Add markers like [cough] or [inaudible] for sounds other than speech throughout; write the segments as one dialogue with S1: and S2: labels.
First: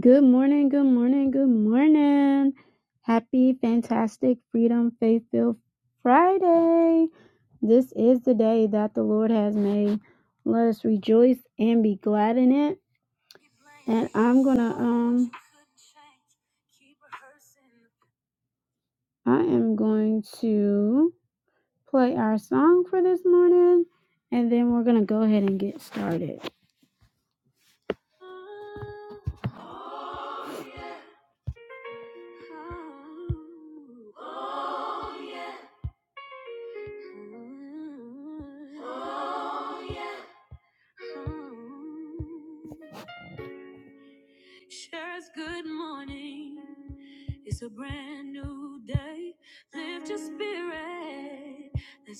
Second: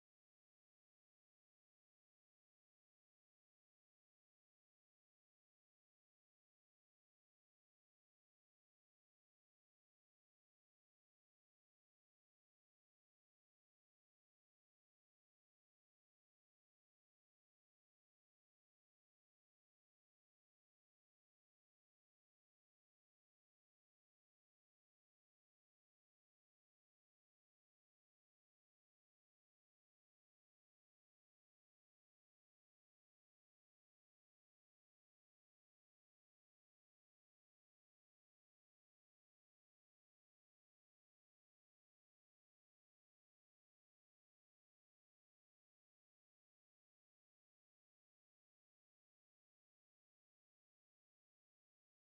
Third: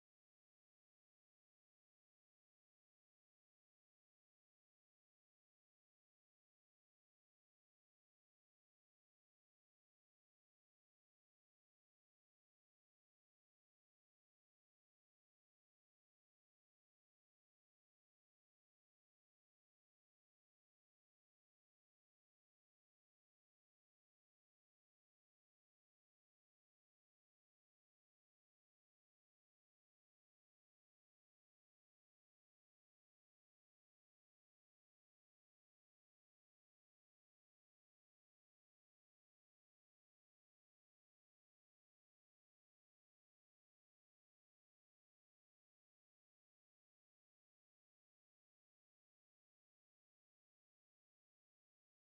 S1: Good morning, good morning, good morning. Happy, fantastic, freedom, faith filled Friday. This is the day that the Lord has made. Let us rejoice and be glad in it. And I'm gonna, um, I am going to play our song for this morning and then we're gonna go ahead and get started.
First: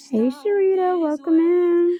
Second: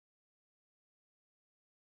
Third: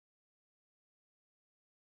S1: Hey, Sharita, welcome in.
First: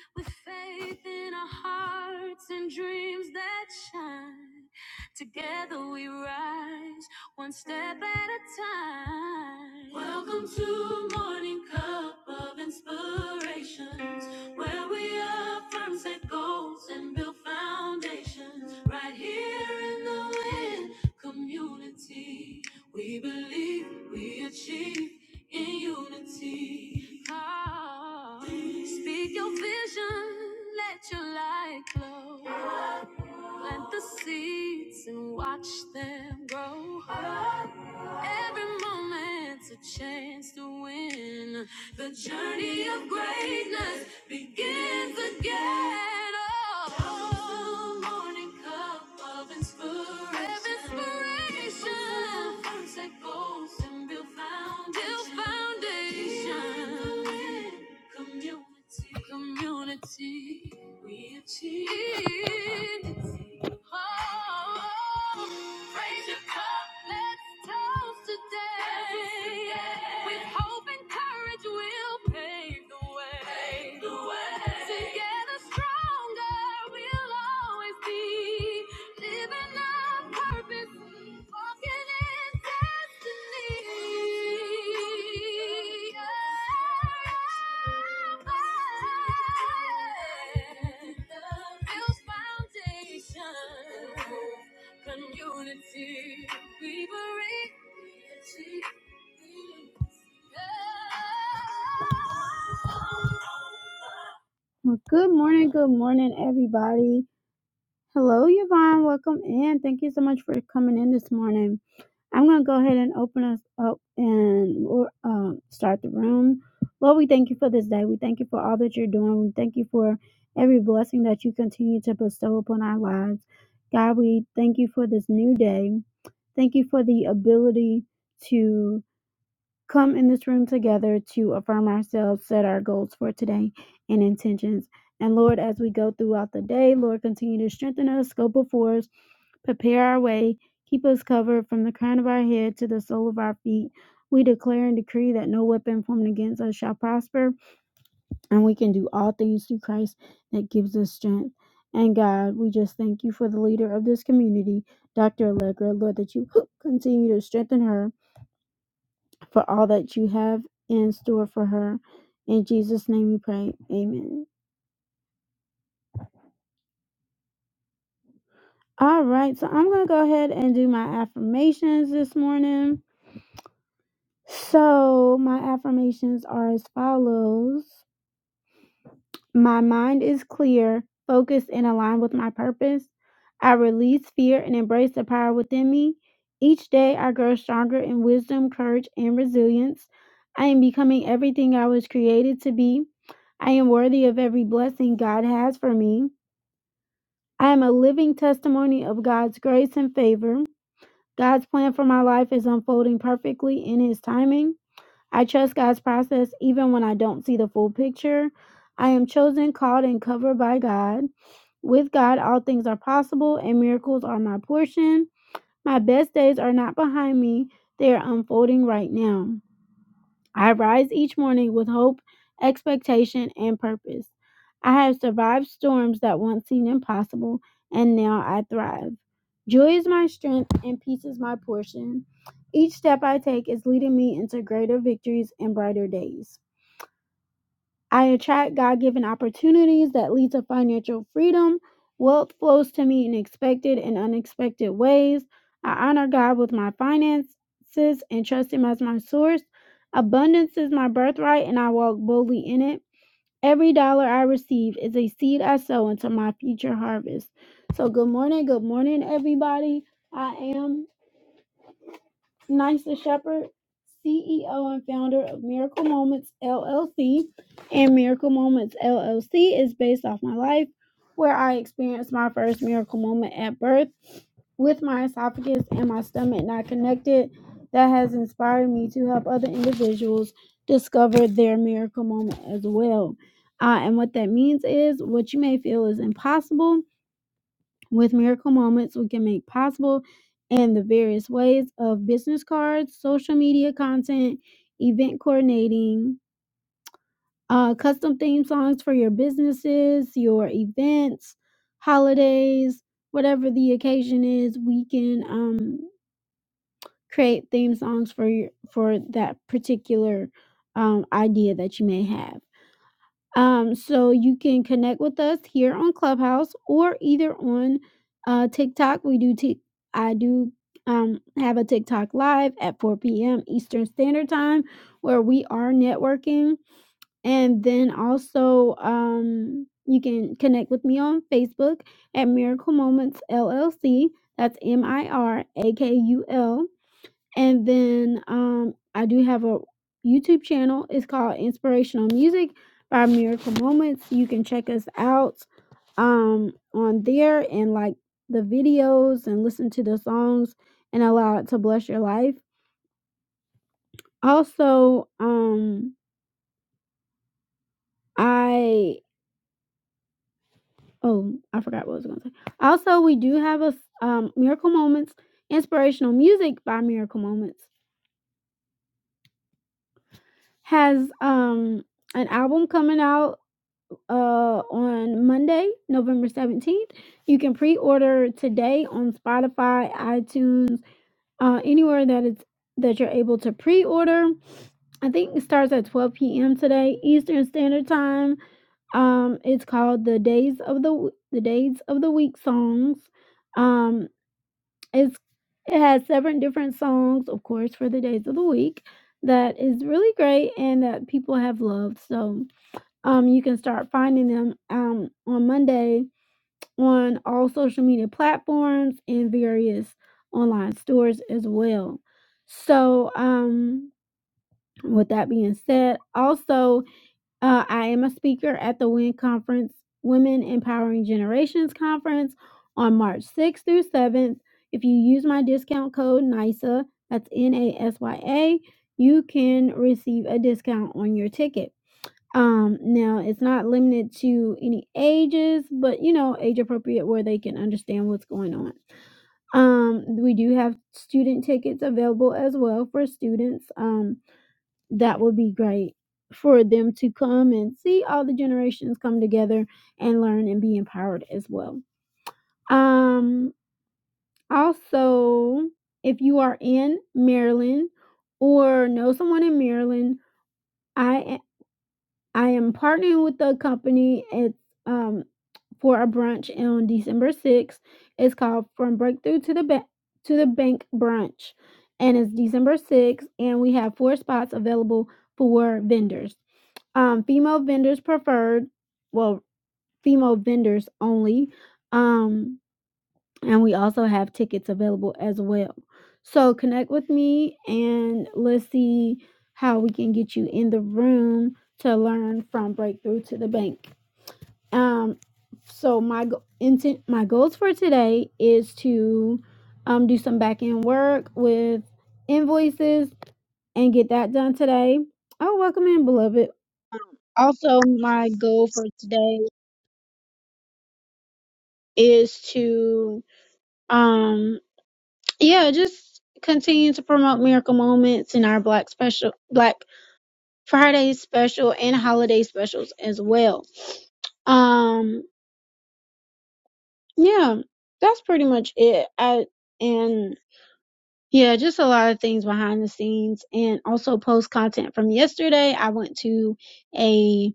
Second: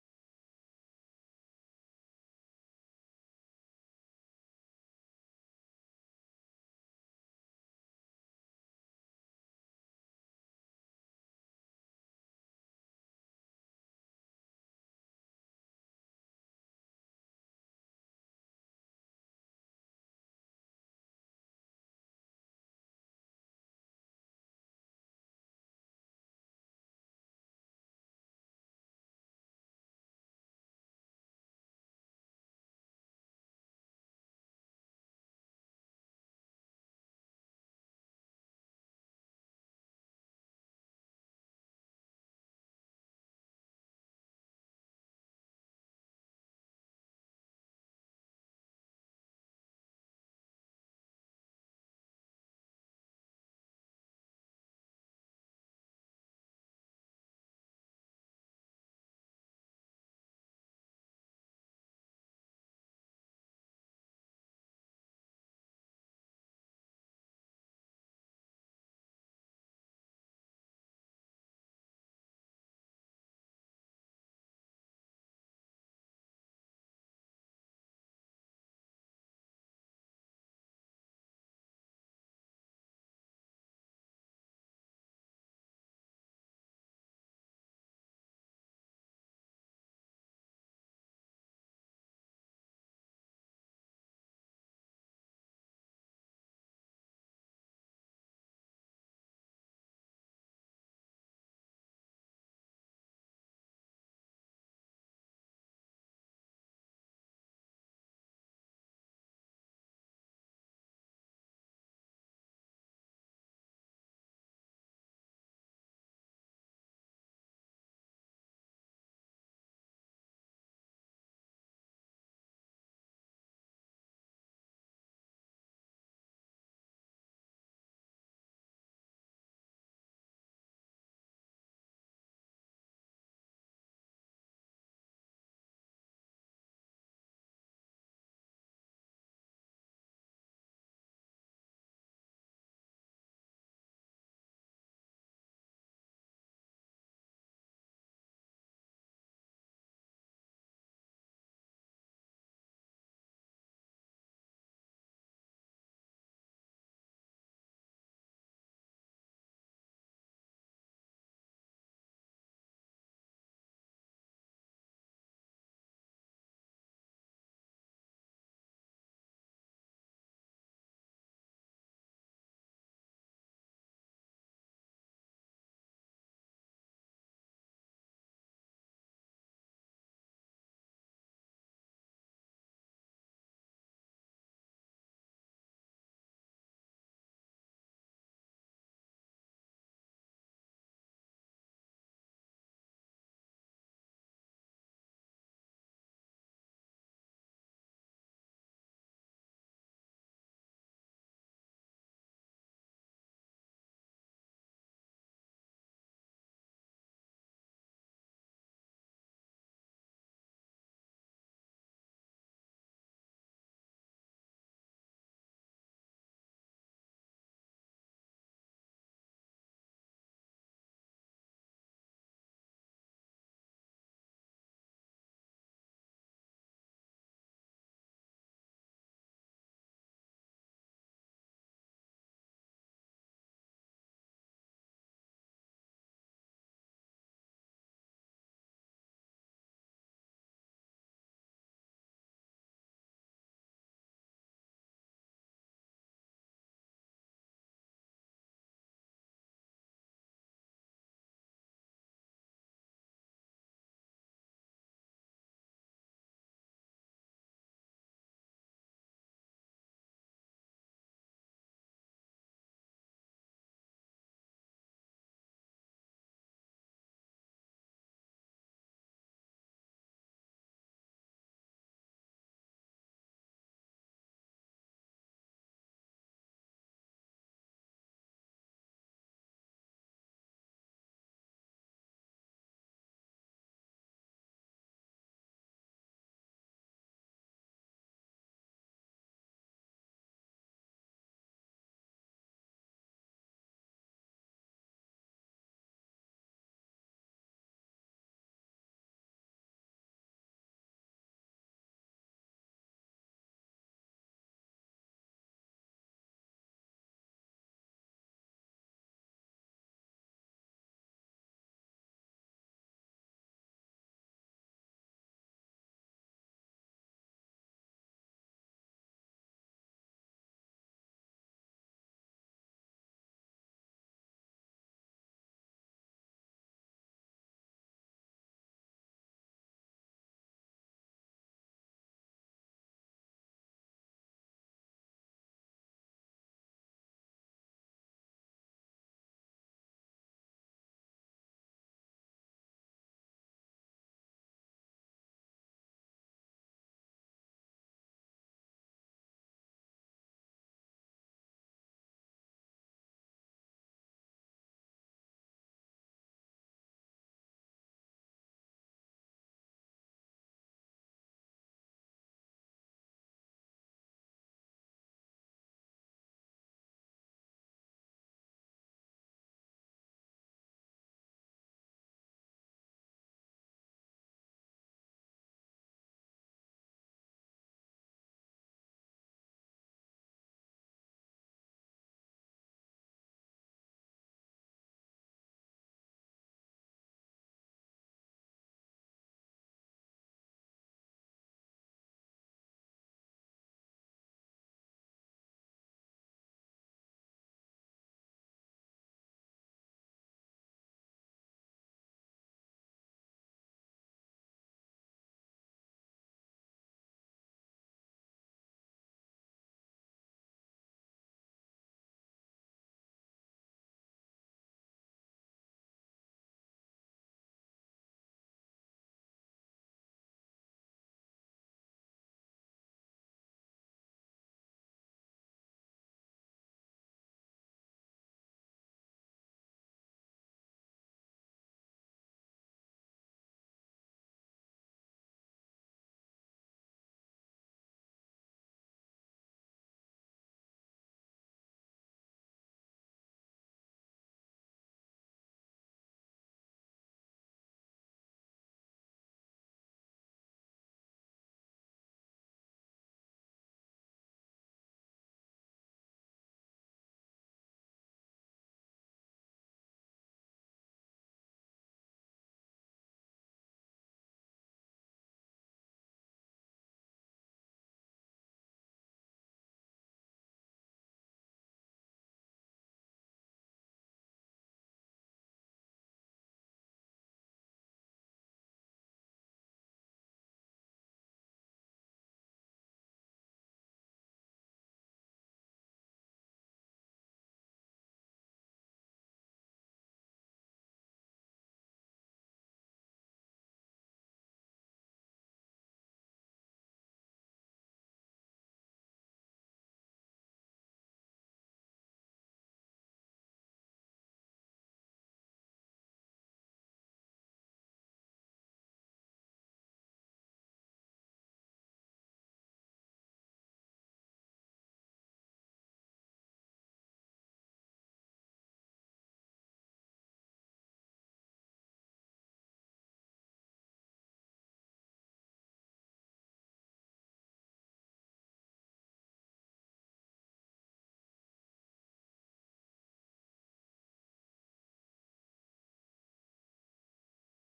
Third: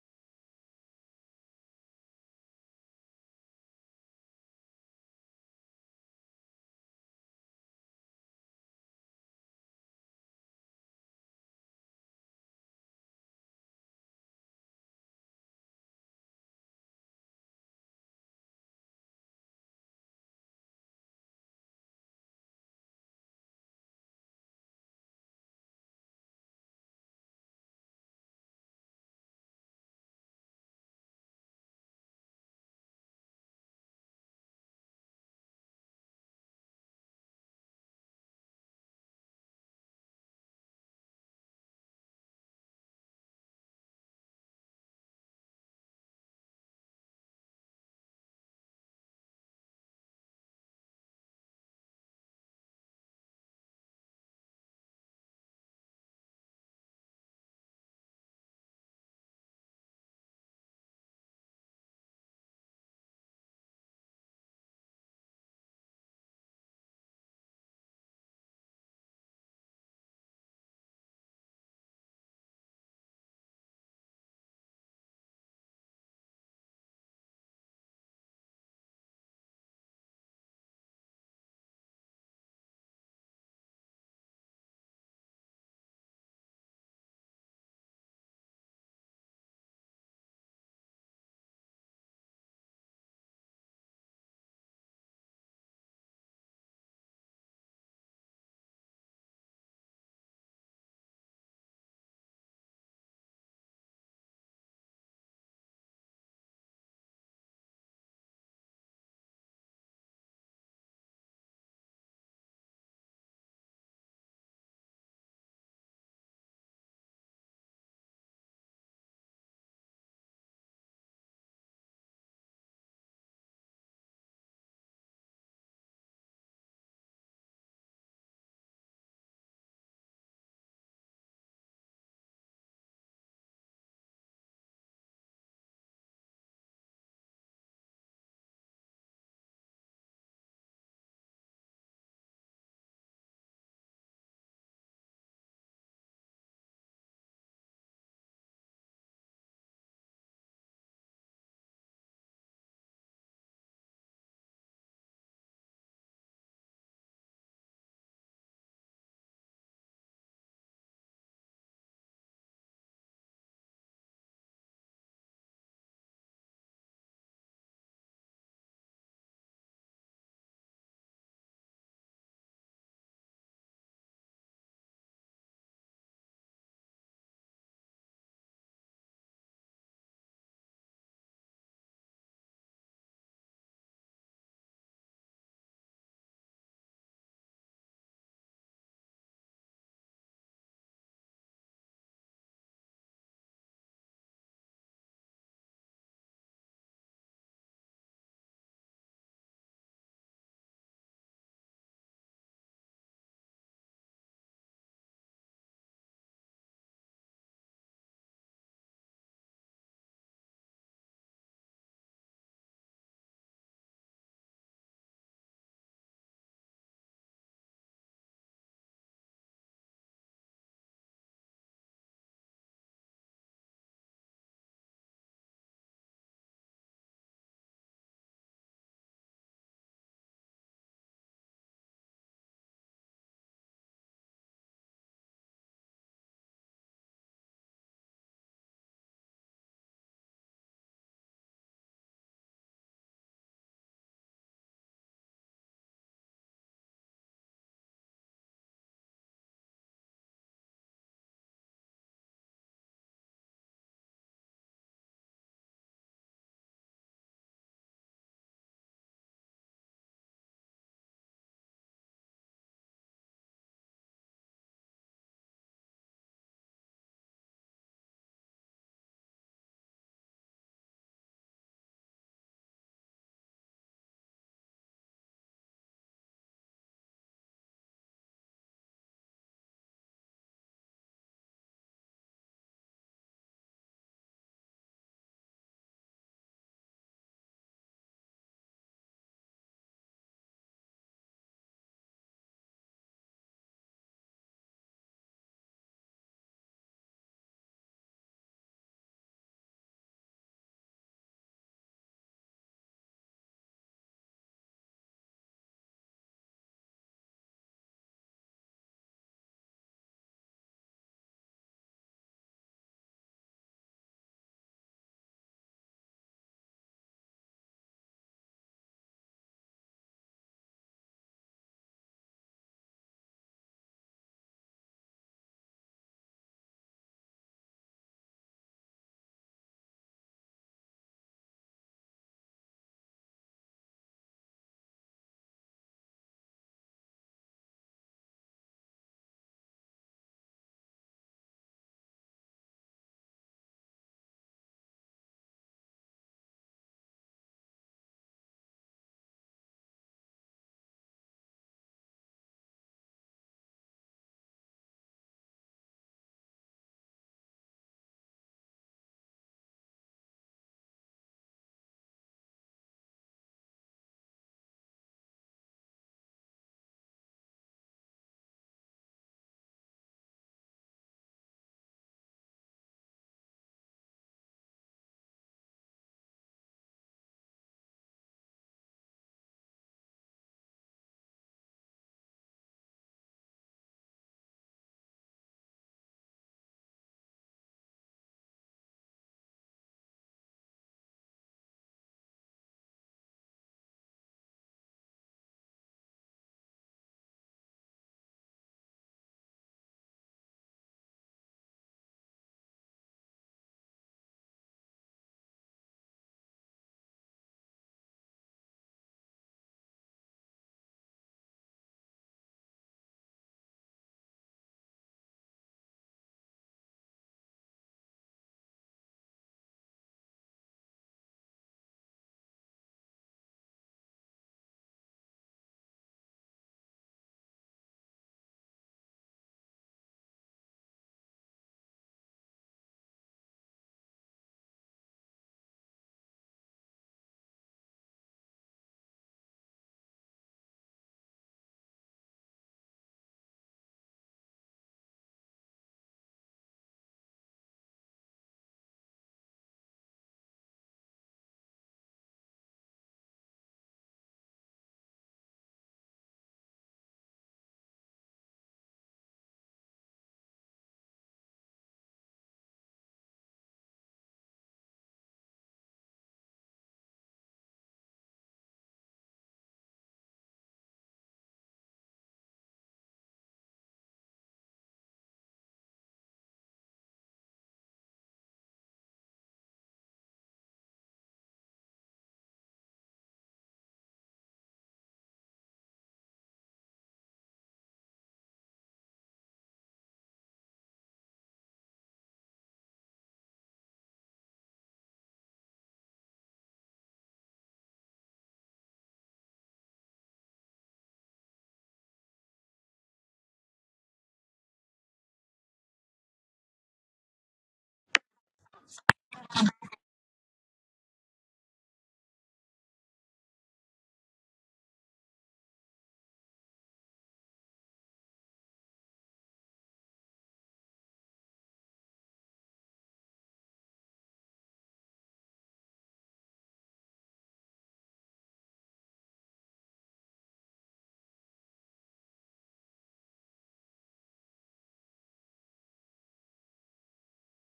S1: Well, good morning, good morning, everybody. Hello, Yvonne. Welcome in. Thank you so much for coming in this morning. I'm going to go ahead and open us up and we'll, um, start the room. Lord, we thank you for this day. We thank you for all that you're doing. We thank you for every blessing that you continue to bestow upon our lives. God, we thank you for this new day. Thank you for the ability to Come in this room together to affirm ourselves, set our goals for today and intentions. And Lord, as we go throughout the day, Lord, continue to strengthen us, go before us, prepare our way, keep us covered from the crown of our head to the sole of our feet. We declare and decree that no weapon formed against us shall prosper, and we can do all things through Christ that gives us strength. And God, we just thank you for the leader of this community, Dr. Allegra. Lord, that you [gasps] continue to strengthen her for all that you have in store for her. In Jesus' name we pray. Amen. All right, so I'm going to go ahead and do my affirmations this morning. So, my affirmations are as follows My mind is clear, focused, and aligned with my purpose. I release fear and embrace the power within me. Each day, I grow stronger in wisdom, courage, and resilience. I am becoming everything I was created to be. I am worthy of every blessing God has for me. I am a living testimony of God's grace and favor. God's plan for my life is unfolding perfectly in His timing. I trust God's process even when I don't see the full picture. I am chosen, called, and covered by God. With God, all things are possible, and miracles are my portion. My best days are not behind me, they are unfolding right now. I rise each morning with hope, expectation, and purpose. I have survived storms that once seemed impossible, and now I thrive. Joy is my strength, and peace is my portion. Each step I take is leading me into greater victories and brighter days. I attract God given opportunities that lead to financial freedom. Wealth flows to me in expected and unexpected ways. I honor God with my finances and trust Him as my source. Abundance is my birthright, and I walk boldly in it. Every dollar I receive is a seed I sow into my future harvest. So, good morning, good morning, everybody. I am Nisa Shepherd, CEO and founder of Miracle Moments LLC. And Miracle Moments LLC is based off my life, where I experienced my first miracle moment at birth with my esophagus and my stomach not connected. That has inspired me to help other individuals discover their miracle moment as well. Uh, and what that means is what you may feel is impossible with miracle moments we can make possible and the various ways of business cards, social media content, event coordinating, uh, custom theme songs for your businesses, your events, holidays, whatever the occasion is, we can um, create theme songs for your, for that particular um, idea that you may have. Um, so you can connect with us here on Clubhouse or either on uh, TikTok. We do t- I do um, have a TikTok live at 4 p.m. Eastern Standard Time where we are networking. And then also um, you can connect with me on Facebook at Miracle Moments LLC. That's M I R A K U L and then, um, I do have a YouTube channel. It's called Inspirational Music by Miracle Moments. You can check us out um on there and like the videos and listen to the songs and allow it to bless your life. Also, um I oh, I forgot what I was going to say. Also, we do have a s- um Miracle Moments Inspirational Music by Miracle Moments has um an album coming out uh on Monday, November 17th. You can pre-order today on Spotify, iTunes, uh anywhere that it's that you're able to pre-order. I think it starts at 12 p.m. today, Eastern Standard Time. Um, it's called the Days of the W- the Days of the Week songs. Um, it's it has seven different songs, of course, for the days of the week that is really great and that people have loved. So um, you can start finding them um, on Monday on all social media platforms and various online stores as well. So, um, with that being said, also, uh, I am a speaker at the WIN Conference, Women Empowering Generations Conference, on March 6th through 7th. If you use my discount code NISA, that's N A S Y A, you can receive a discount on your ticket. Um, now it's not limited to any ages, but you know, age appropriate where they can understand what's going on. Um, we do have student tickets available as well for students. Um, that would be great for them to come and see all the generations come together and learn and be empowered as well. Um, also, if you are in Maryland or know someone in Maryland, I I am partnering with the company. It's, um, for a brunch on December 6th. It's called From Breakthrough to the Ba to the Bank Brunch, and it's December 6th, and we have four spots available for vendors. Um, female vendors preferred, well, female vendors only. Um, and we also have tickets available as well. So connect with me and let's see how we can get you in the room to learn from breakthrough to the bank. Um so my go- intent my goals for today is to um do some back end work with invoices and get that done today. Oh, welcome in, beloved. Also, my goal for today is to um yeah, just continue to promote miracle moments in our Black special, Black Friday special, and holiday specials as well. Um, yeah, that's pretty much it. I and yeah, just a lot of things behind the scenes, and also post content from yesterday. I went to a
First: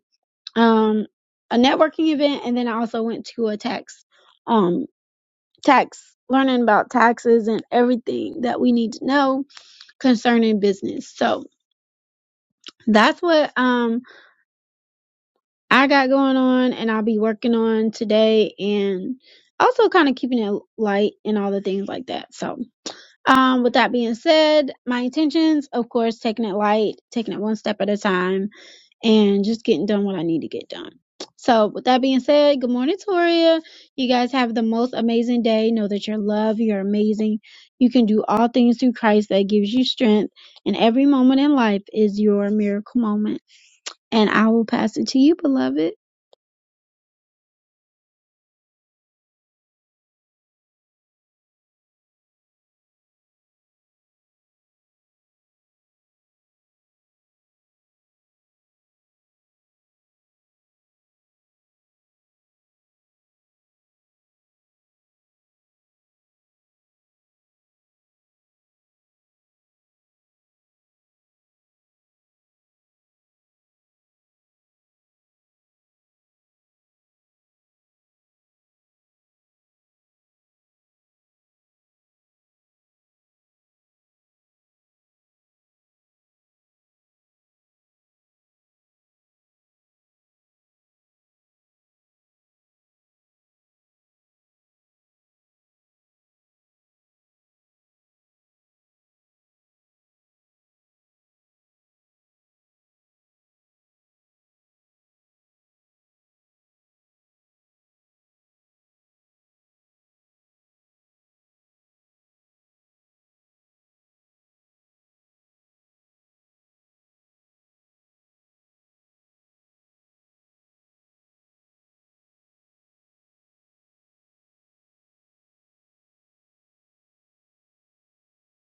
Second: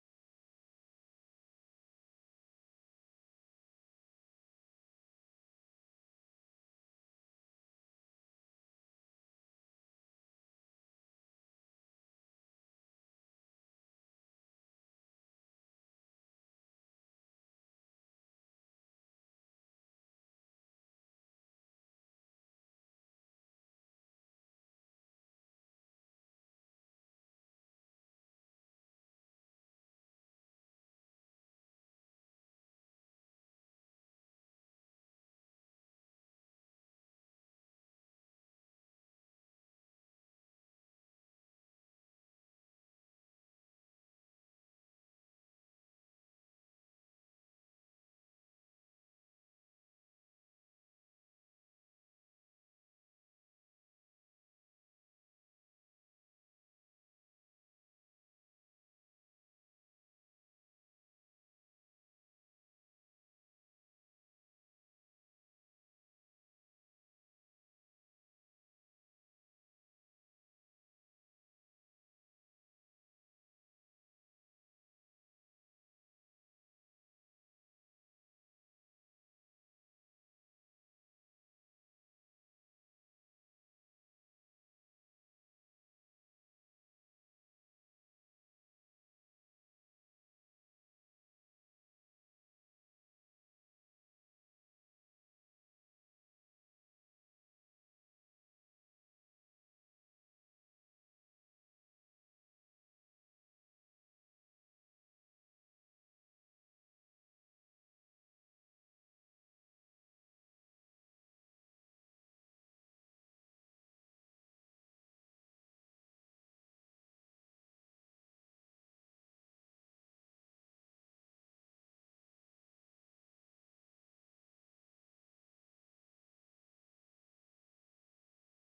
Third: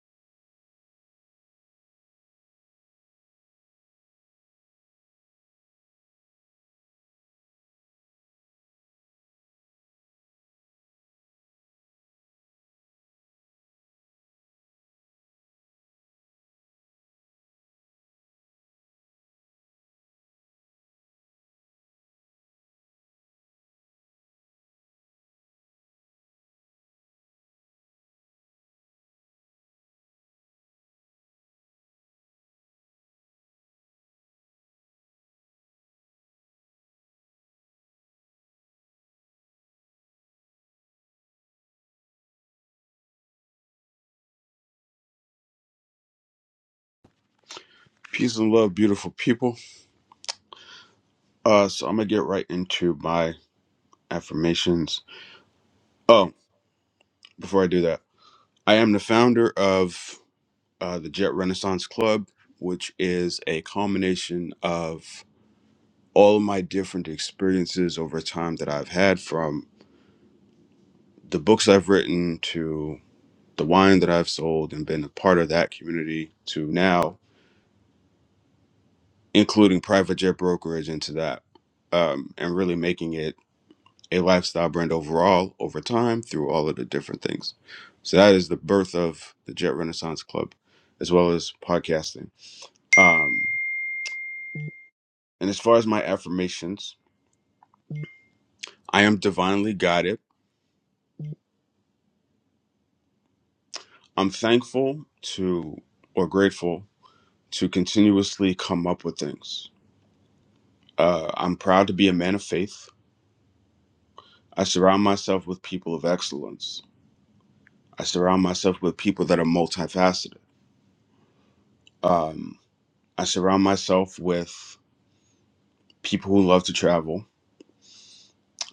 S1: um a networking event, and then I also went to a tax um tax learning about taxes and everything that we need to know concerning business. So that's what um I got going on and I'll be working on today and also kind of keeping it light and all the things like that. So, um with that being said, my intentions, of course, taking it light, taking it one step at a time and just getting done what I need to get done. So, with that being said, good morning, Toria. You guys have the most amazing day. Know that you're loved, you're amazing. You can do all things through Christ that gives you strength, and every moment in life is your miracle moment. And I will pass it to you, beloved.
S2: Peace and love, beautiful people. Uh, so I'm gonna get right into my affirmations. Oh, before I do that, I am the founder of uh, the Jet Renaissance Club, which is a culmination of all of my different experiences over time that I've had, from the books I've written to the wine that I've sold and been a part of that community to now, including private jet brokerage into that, um, and really making it a lifestyle brand overall over time through all of the different things. So that is the birth of the Jet Renaissance Club, as well as podcasting. Um, and as far as my affirmations, I am divinely guided. I'm thankful to or grateful to continuously come up with things. Uh, I'm proud to be a man of faith. I surround myself with people of excellence. I surround myself with people that are multifaceted. Um, I surround myself with people who love to travel.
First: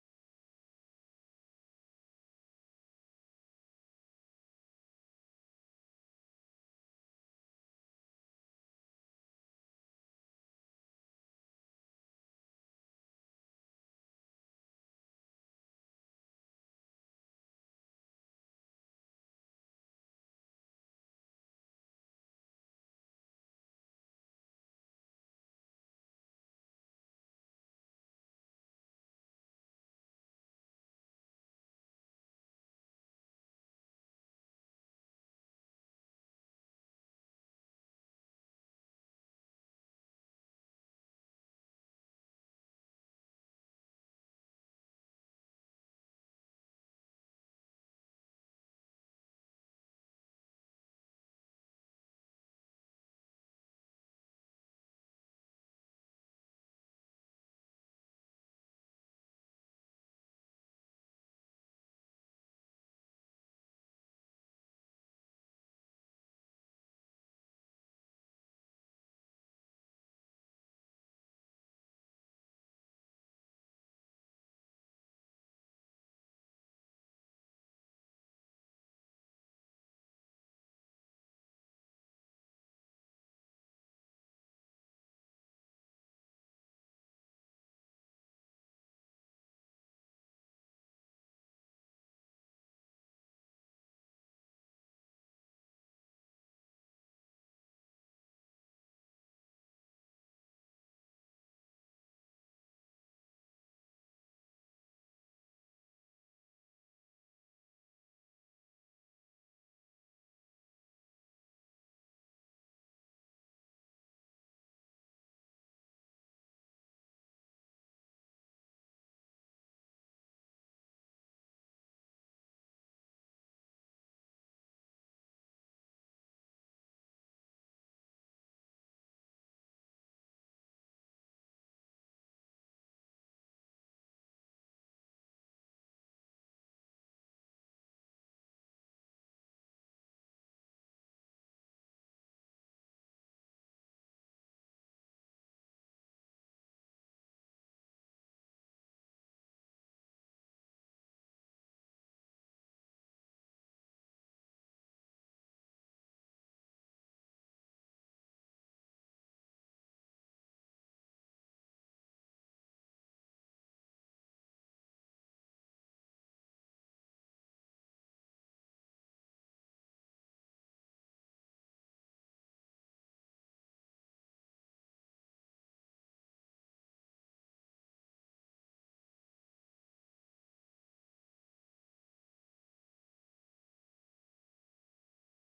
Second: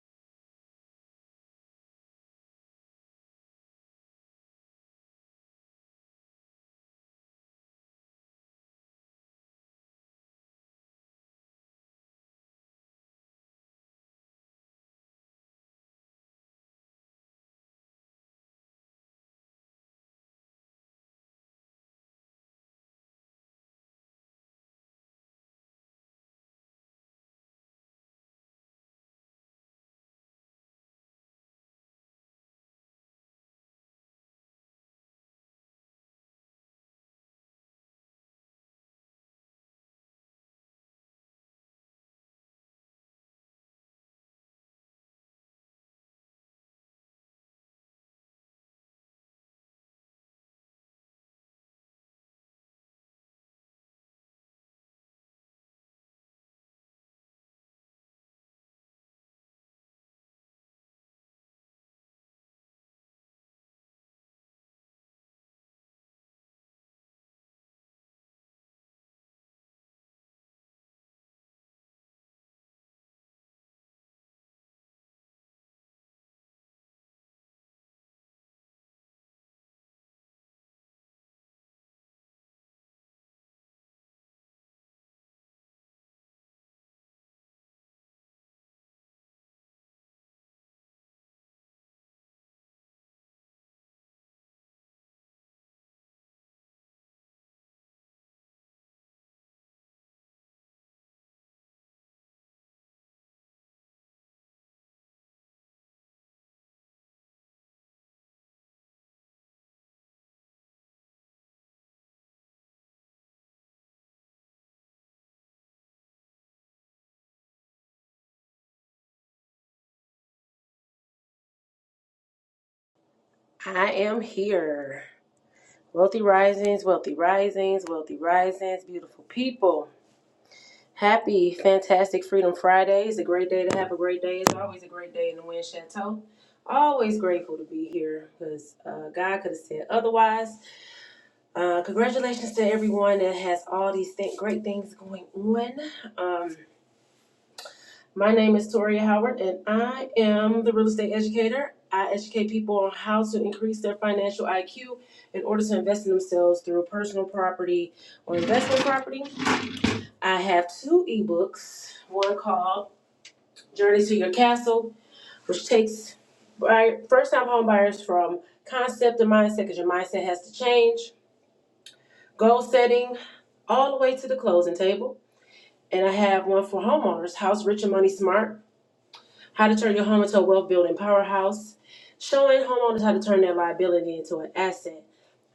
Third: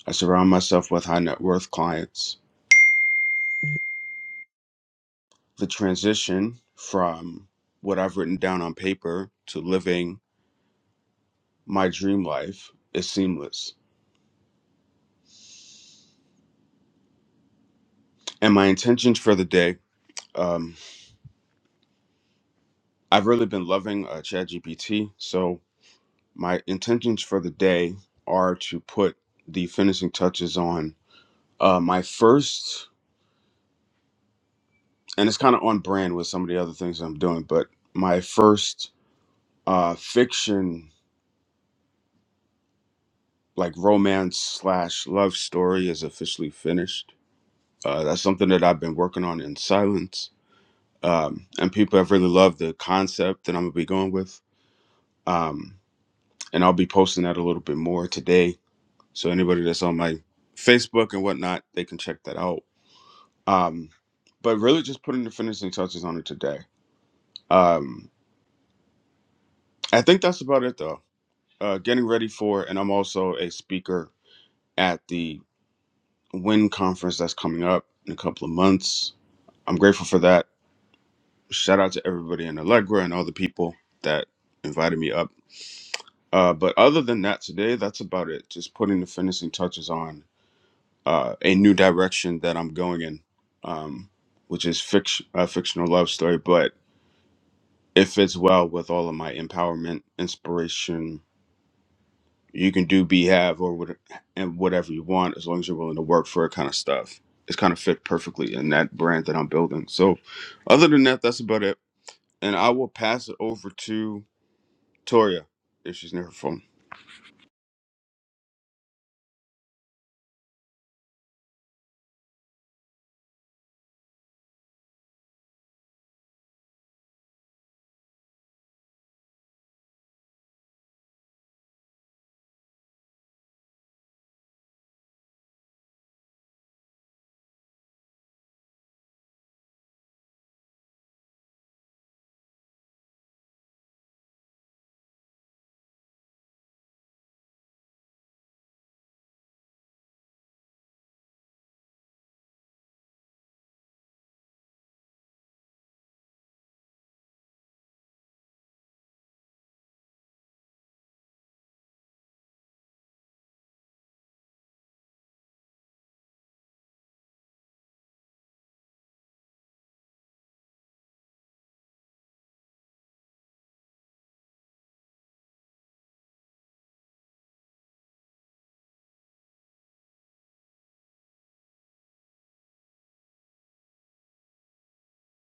S2: I surround myself with high net worth clients. The transition from what I've written down on paper to living my dream life is seamless. And my intentions for the day, um, I've really been loving uh, ChatGPT. So my intentions for the day are to put the finishing touches on uh, my first, and it's kind of on brand with some of the other things I'm doing, but my first uh, fiction like romance slash love story is officially finished. Uh, that's something that I've been working on in silence, um, and people have really loved the concept that I'm gonna be going with. Um, and I'll be posting that a little bit more today. So anybody that's on my Facebook and whatnot, they can check that out. Um, but really, just putting the finishing touches on it today. Um, I think that's about it, though. Uh, getting ready for, and I'm also a speaker at the Win conference that's coming up in a couple of months I'm grateful for that. Shout out to everybody in Allegra and all the people that invited me up. Uh, but other than that, today that's about it. Just putting the finishing touches on uh, a new direction that I'm going in, um, which is fiction, a fictional love story. But it fits well with all of my empowerment, inspiration. You can do, be, have, or what, and whatever you want as long as you're willing to work for it. Kind of stuff. It's kind of fit perfectly in that brand that I'm building. So, other than that, that's about it. and I will pass it over to Toria if she's near her phone.
S3: I am here. Wealthy Risings, Wealthy Risings, Wealthy Risings, beautiful people. Happy, fantastic Freedom Friday. It's a great day to have a great day. It's always a great day in the Wind Chateau. Always grateful to be here because uh, God could have said otherwise. Uh, congratulations to everyone that has all these th- great things going on. Um, My name is Toria Howard, and I am the real estate educator. I educate people on how to increase their financial IQ in order to invest in themselves through personal property or investment property. I have two ebooks one called Journey to Your Castle, which takes first time home buyers from concept to mindset because your mindset has to change, goal setting, all the way to the closing table. And I have one for homeowners, House Rich and Money Smart, How to Turn Your Home into a Wealth Building Powerhouse, showing homeowners how to turn their liability into an asset.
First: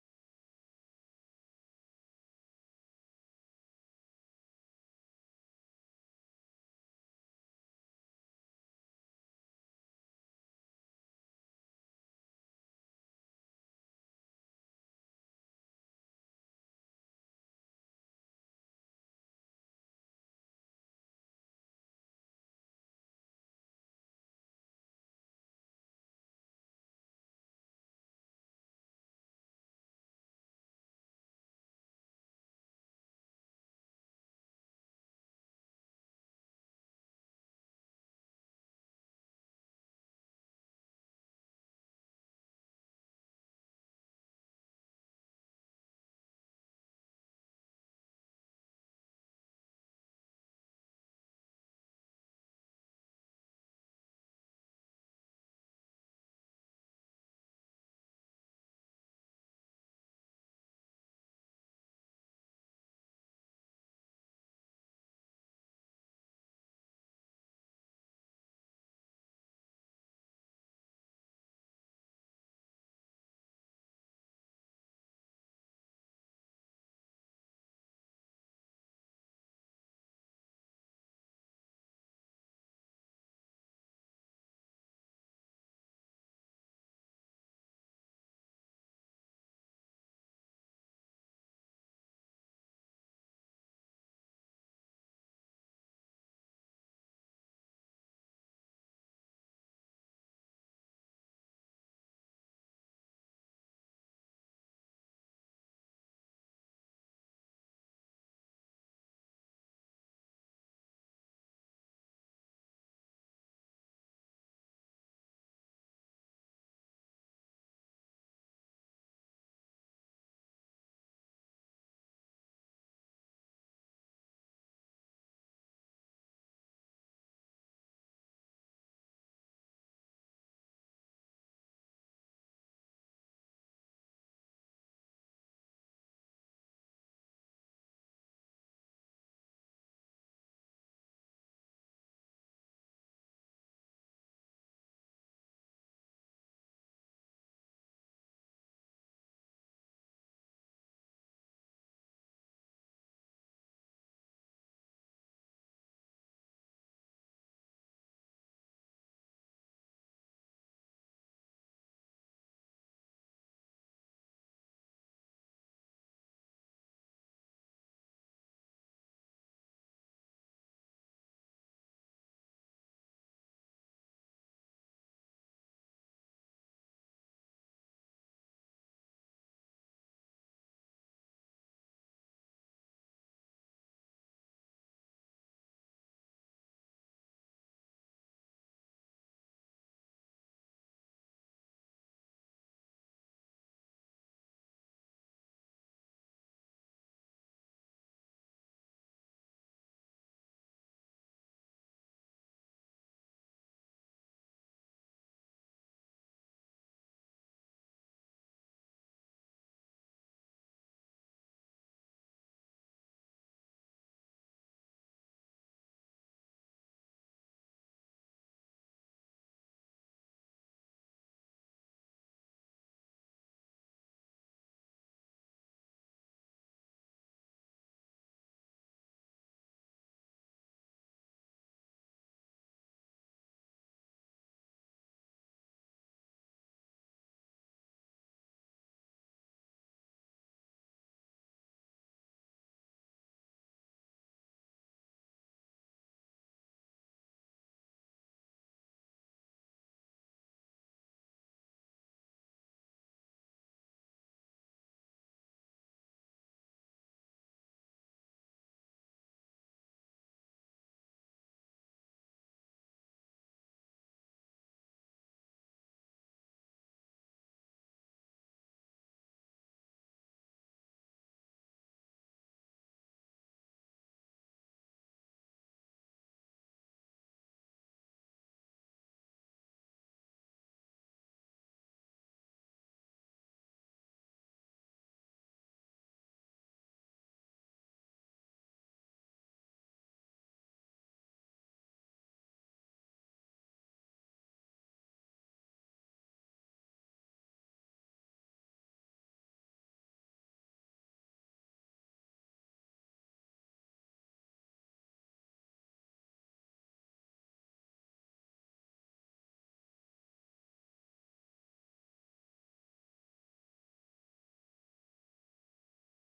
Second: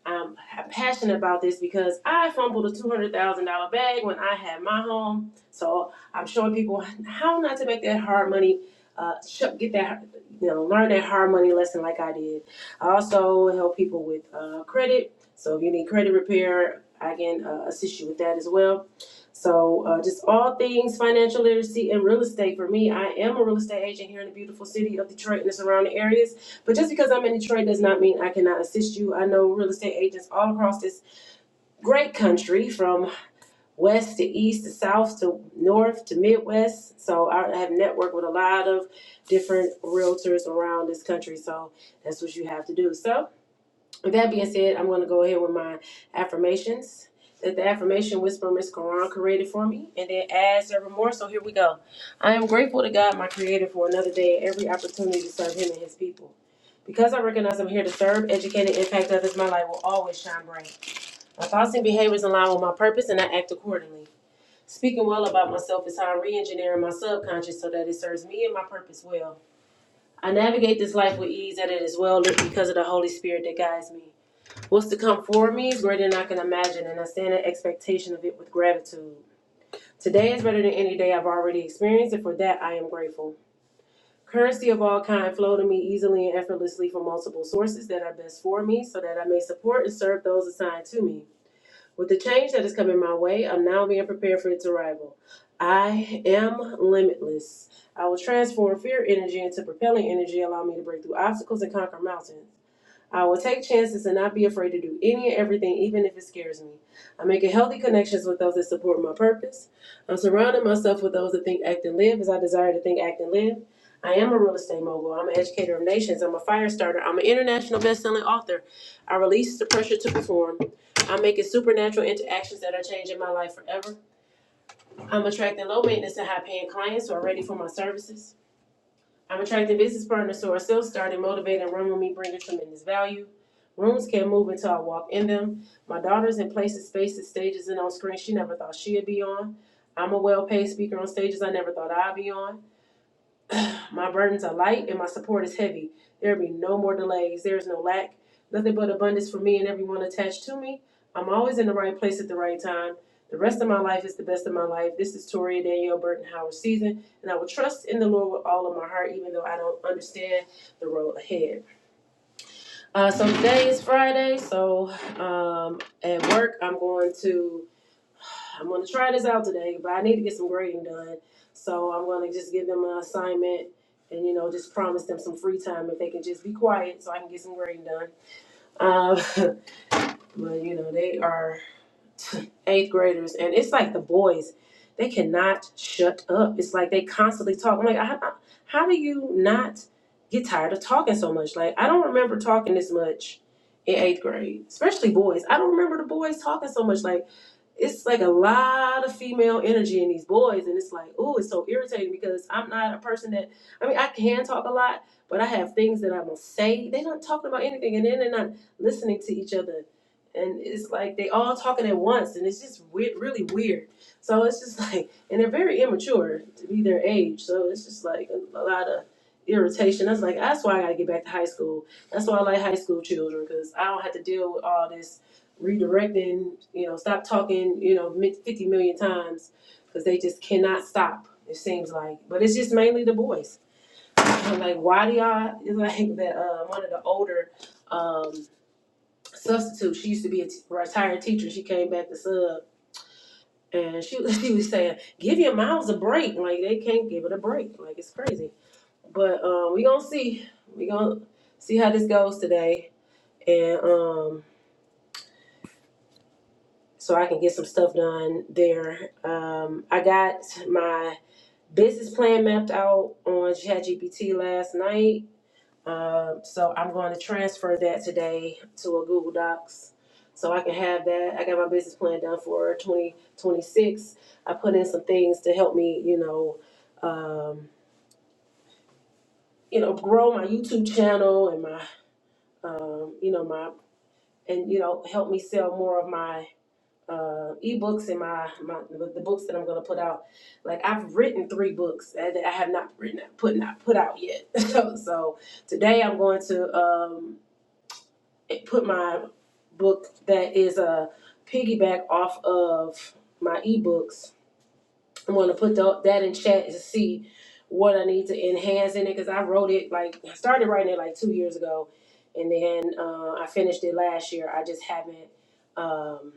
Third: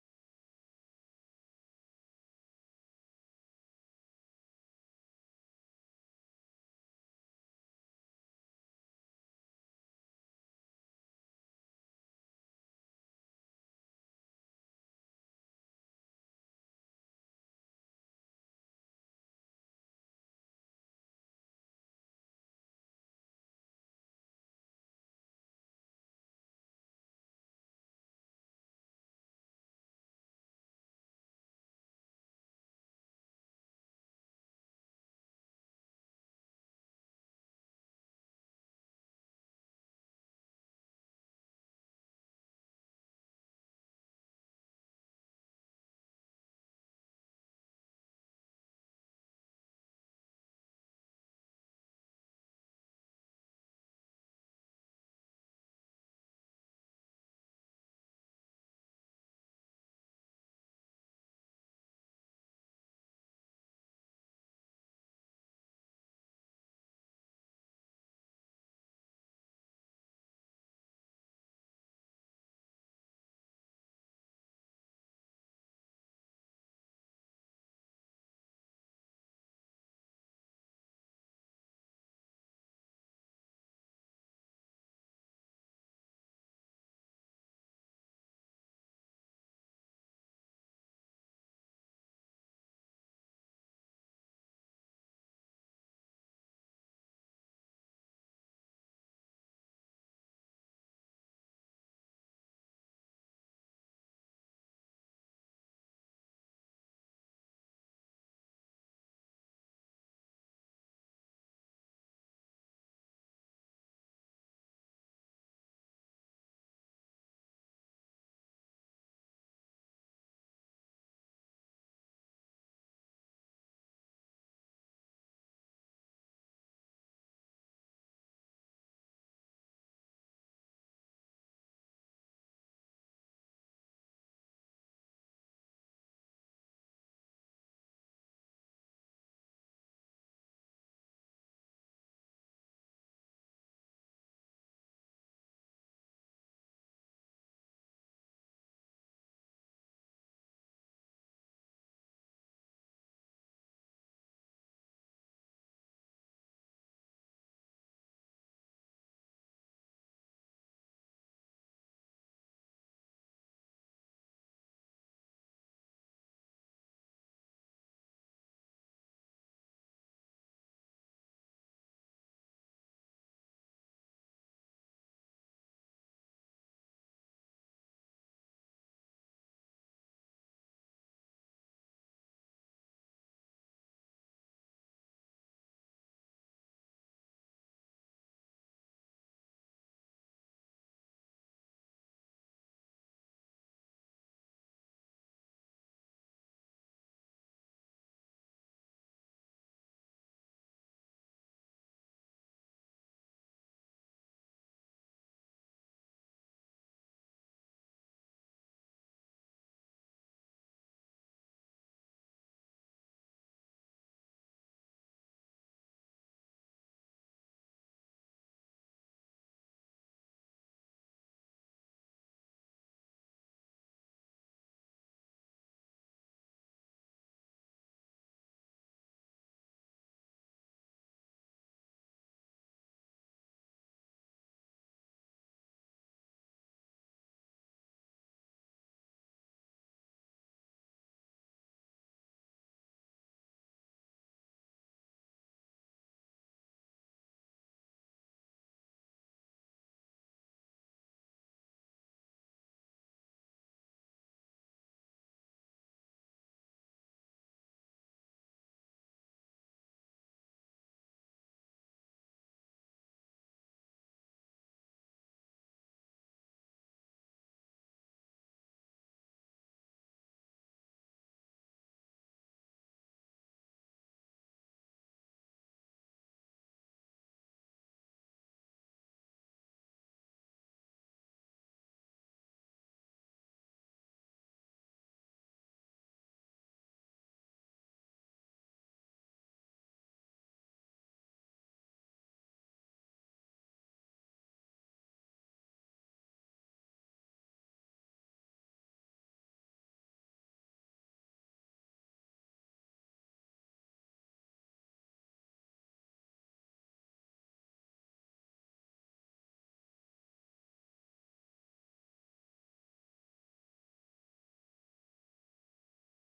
S3: I'm passionate about this because I fumbled a two hundred thousand dollar bag when I had my home. So I'm showing people how not to make that hard money. Uh, get that, you know, learn that hard money lesson like I did. I also help people with uh, credit. So if you need credit repair, I can uh, assist you with that as well. So uh, just all things financial literacy and real estate. For me, I am a real estate agent here in the beautiful city of Detroit and the surrounding areas. But just because I'm in Detroit does not mean I cannot assist you. I know real estate agents all across this great country, from west to east to south to north to midwest. So I have networked with a lot of different realtors around this country. So that's what you have to do. So with that being said, I'm going to go ahead with my affirmations. That the affirmation Whisperer Miss Quran created for me, and then adds evermore. So here we go. I am grateful to God, my Creator, for another day and every opportunity to serve Him and His people. Because I recognize I'm here to serve, educate, and impact others, my light will always shine bright. My thoughts and behaviors align with my purpose, and I act accordingly. Speaking well about myself is how I'm re-engineering my subconscious so that it serves me and my purpose well. I navigate this life with ease, and it is well lit because of the Holy Spirit that guides me. What's to come for me is greater than I can imagine, and I stand in expectation of it with gratitude. Today is better than any day I've already experienced, and for that I am grateful. Currency of all kind flow to me easily and effortlessly from multiple sources that are best for me, so that I may support and serve those assigned to me. With the change that is coming my way, I'm now being prepared for its arrival. I am limitless. I will transform fear energy into propelling energy, allow me to break through obstacles and conquer mountains. I will take chances and not be afraid to do any and everything, even if it scares me. I'm making healthy connections with those that support my purpose. I'm surrounding myself with those that think, act, and live as I desire to think, act, and live. I am a real estate mogul. I'm an educator of nations. I'm a fire starter. I'm an international best-selling author. I release the pressure to perform. I'm making supernatural interactions that are changing my life forever. I'm attracting low maintenance and high paying clients who are ready for my services. I'm attracting business partners who are self-starting, motivated, and run with me, bringing tremendous value. Rooms can't move until I walk in them. My daughter's in places, spaces, stages, and on screen. she never thought she'd be on. I'm a well-paid speaker on stages I never thought I'd be on. My burdens are light and my support is heavy. There be no more delays. There is no lack. Nothing but abundance for me and everyone attached to me. I'm always in the right place at the right time. The rest of my life is the best of my life. This is Toria Danielle Burton Howard season, and I will trust in the Lord with all of my heart, even though I don't understand the road ahead. Uh, so today is Friday, so um, at work I'm going to I'm gonna try this out today, but I need to get some grading done. So I'm gonna just give them an assignment and you know just promise them some free time if they can just be quiet so I can get some grading done. Uh, [laughs] but you know they are [laughs] eighth graders and it's like the boys, they cannot shut up. It's like they constantly talk. I'm like, I, I- how do you not get tired of talking so much? Like I don't remember talking this much in eighth grade, especially boys. I don't remember the boys talking so much. Like it's like a lot of female energy in these boys and it's like ooh it's so irritating because i'm not a person that i mean i can talk a lot but i have things that i will say they're not talking about anything and then they're not listening to each other and it's like they all talking at once and it's just weird, really weird so it's just [laughs] like and they're very immature to be their age so it's just like a, a lot of irritation that's like that's why i gotta get back to high school that's why i like high school children because i don't have to deal with all this redirecting, you know, stop talking, you know, 50 million times because they just cannot stop. It seems like, but it's just mainly the boys. [laughs] I'm like, why do y'all? It's like [laughs] that. Uh, one of the older um, substitutes. She used to be a t- retired teacher. She came back to sub, and she [laughs] she was saying, "Give your mouths a break." Like they can't give it a break. Like it's crazy. But um, we gonna see. We gonna see how this goes today, and um, so I can get some stuff done there. Um, I got my business plan mapped out on ChatGPT last night. Um, so I'm going to transfer that today to a Google Docs so I can have that. I got my business plan done for 2026. I put in some things to help me, you know, um, you know, grow my YouTube channel and my, um, you know, my, and you know, help me sell more of my uh, ebooks and my, my the books that I'm gonna put out. Like I've written three books that I have not written put not put out yet. [laughs] so, so today I'm going to um, put my book that is a piggyback off of my ebooks. I'm gonna put tho- that in chat to see what I need to enhance in it because I wrote it like I started writing it like two years ago, and then uh, I finished it last year. I just haven't. Um,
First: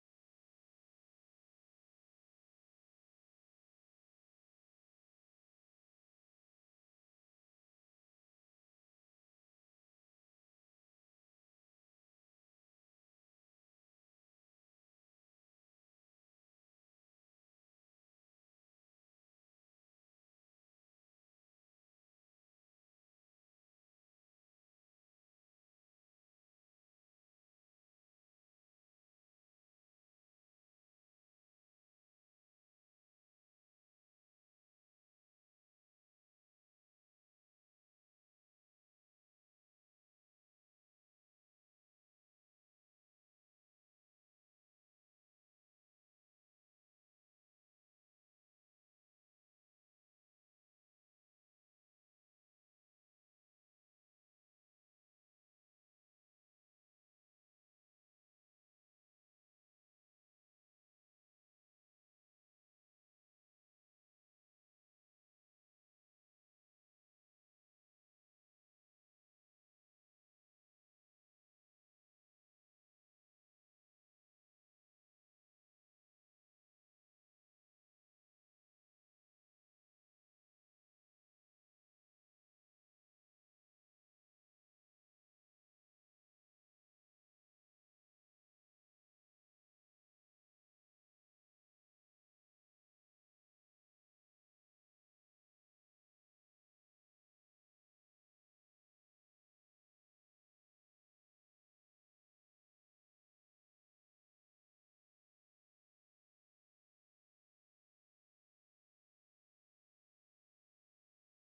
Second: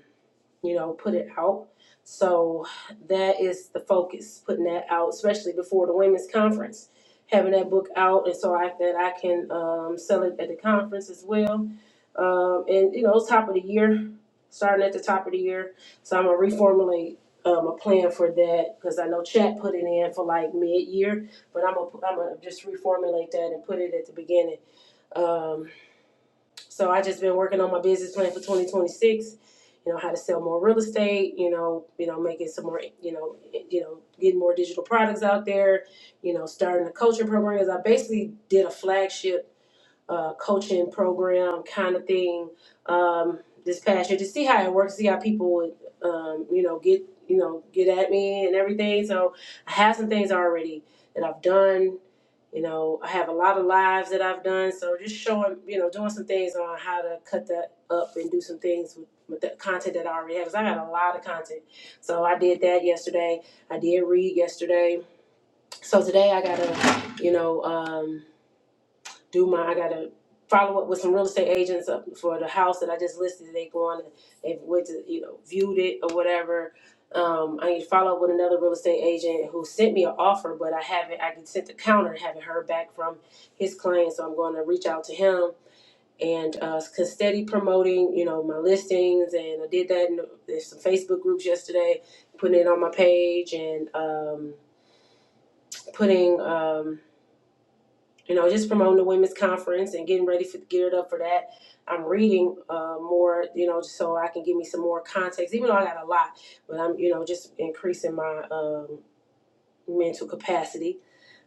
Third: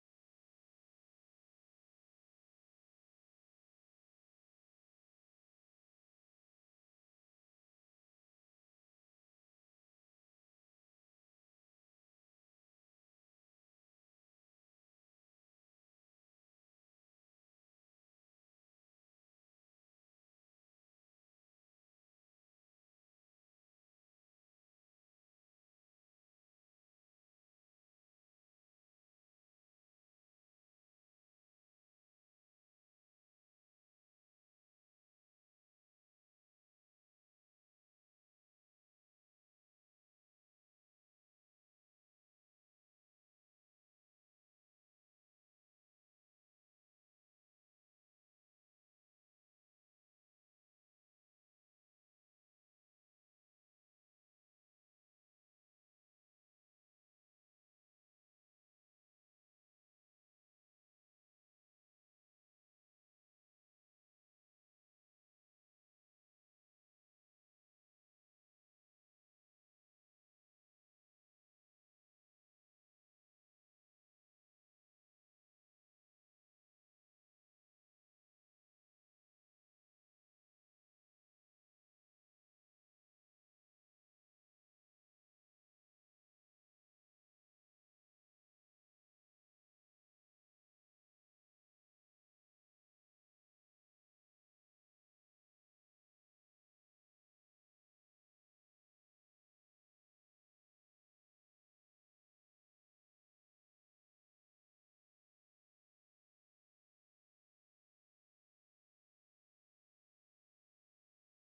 S3: you know, put it out. So that is the focus, putting that out, especially before the women's conference, having that book out, and so I that I can um, sell it at the conference as well. Um, and you know, it's top of the year, starting at the top of the year. So I'm gonna reformulate um, a plan for that because I know Chat put it in for like mid year, but I'm gonna I'm gonna just reformulate that and put it at the beginning. Um, so I just been working on my business plan for 2026. You know how to sell more real estate. You know, you know, making some more. You know, eh, you know, getting more digital products out there. You know, starting the coaching programs. I basically did a flagship uh, coaching program kind of thing um, this past year to see how it works, see how people would, um, you know, get you know get at me and everything. So I have some things already that I've done you know, I have a lot of lives that I've done, so just showing, you know, doing some things on how to cut that up and do some things with, with the content that I already have. Cause I got a lot of content, so I did that yesterday. I did read yesterday, so today I gotta, you know. Um, do my I gotta follow up with some real estate agents up for the house that I just listed. They go on and they've went to you know viewed it or whatever. Um, I need to follow up with another real estate agent who sent me an offer, but I haven't. I sent the counter, haven't heard back from his client, so I'm going to reach out to him and uh, 'cause steady promoting, you know, my listings, and I did that in there's some Facebook groups yesterday, putting it on my page and um, putting. Um, you know, just promoting the women's conference and getting ready for geared up for that. I'm reading uh, more, you know, so I can give me some more context. Even though I got a lot, but I'm, you know, just increasing my um, mental capacity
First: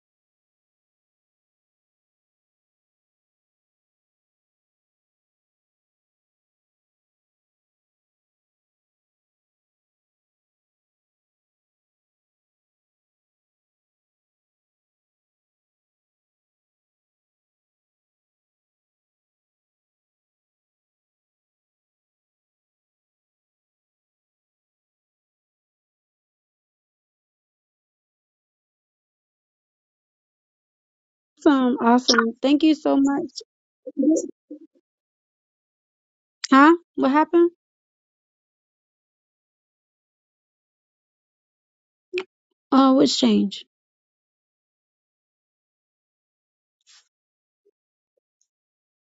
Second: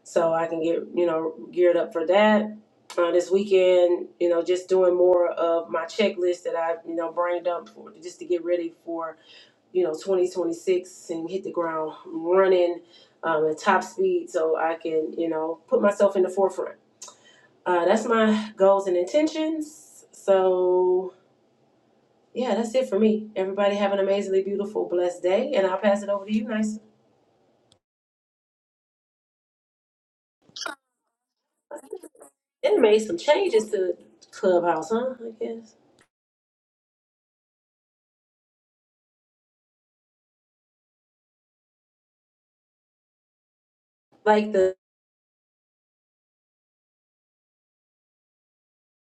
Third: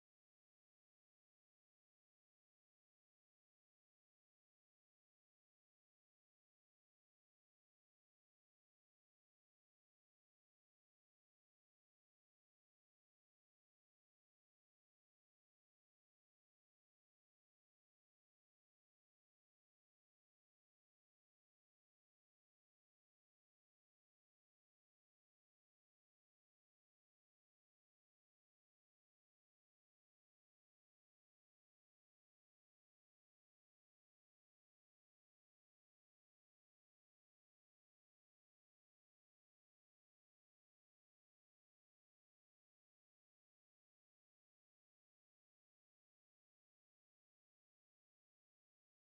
S3: so I can get, you know, geared up for that. Uh, this weekend, you know, just doing more of my checklist that I, you know, brained up for, just to get ready for, you know, 2026 and hit the ground running um, at top speed so I can, you know, put myself in the forefront uh, that's my goals and intentions. So yeah, that's it for me. Everybody have an amazingly beautiful, blessed day, and I'll pass it over to you, Nice.
S1: Awesome, awesome. Thank you
S3: It
S1: so
S3: made some
S1: much.
S3: changes to Clubhouse, huh? I guess
S1: Huh? What happened? Uh, what's changed?
S3: like the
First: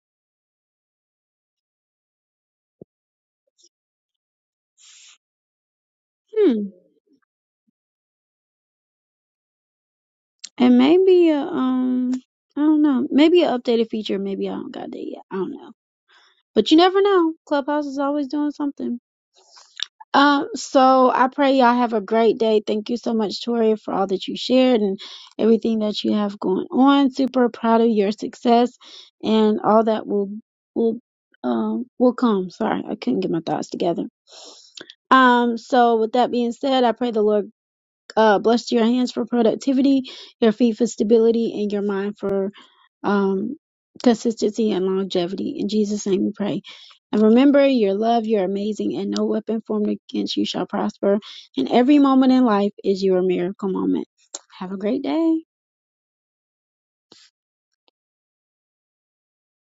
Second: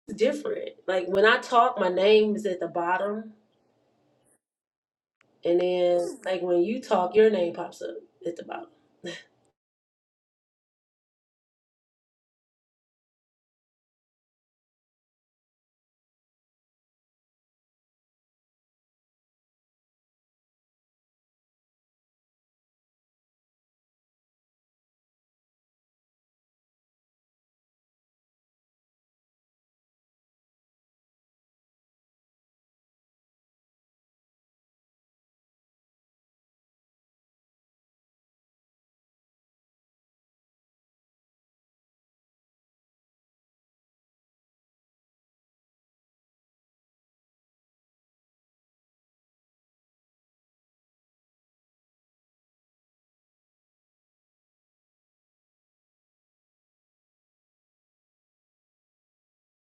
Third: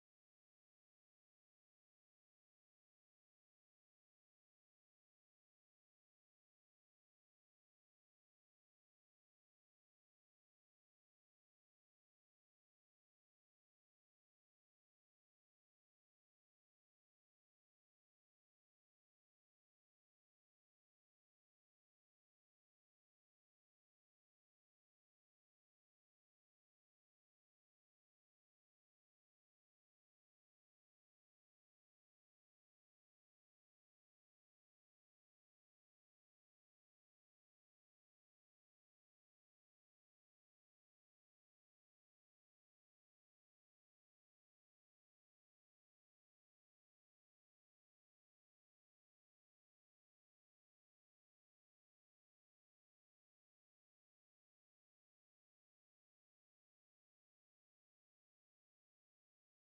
S3: it's different. Like when I talk, my name is at the bottom, and then like when
S1: Hmm.
S3: you talk, your name pops up at the bottom. [laughs]
S1: And maybe a um, I don't know. Maybe an updated feature. Maybe I don't got that yet. I don't know. But you never know. Clubhouse is always doing something. Um, so I pray y'all have a great day. Thank you so much, Toria, for all that you shared and everything that you have going on. Super proud of your success and all that will will um will come. Sorry, I couldn't get my thoughts together. Um, so with that being said, I pray the Lord uh, blessed your hands for productivity, your feet for stability, and your mind for um, consistency and longevity. In Jesus' name we pray. And remember your love, you're amazing, and no weapon formed against you shall prosper. And every moment in life is your miracle moment. Have a great day.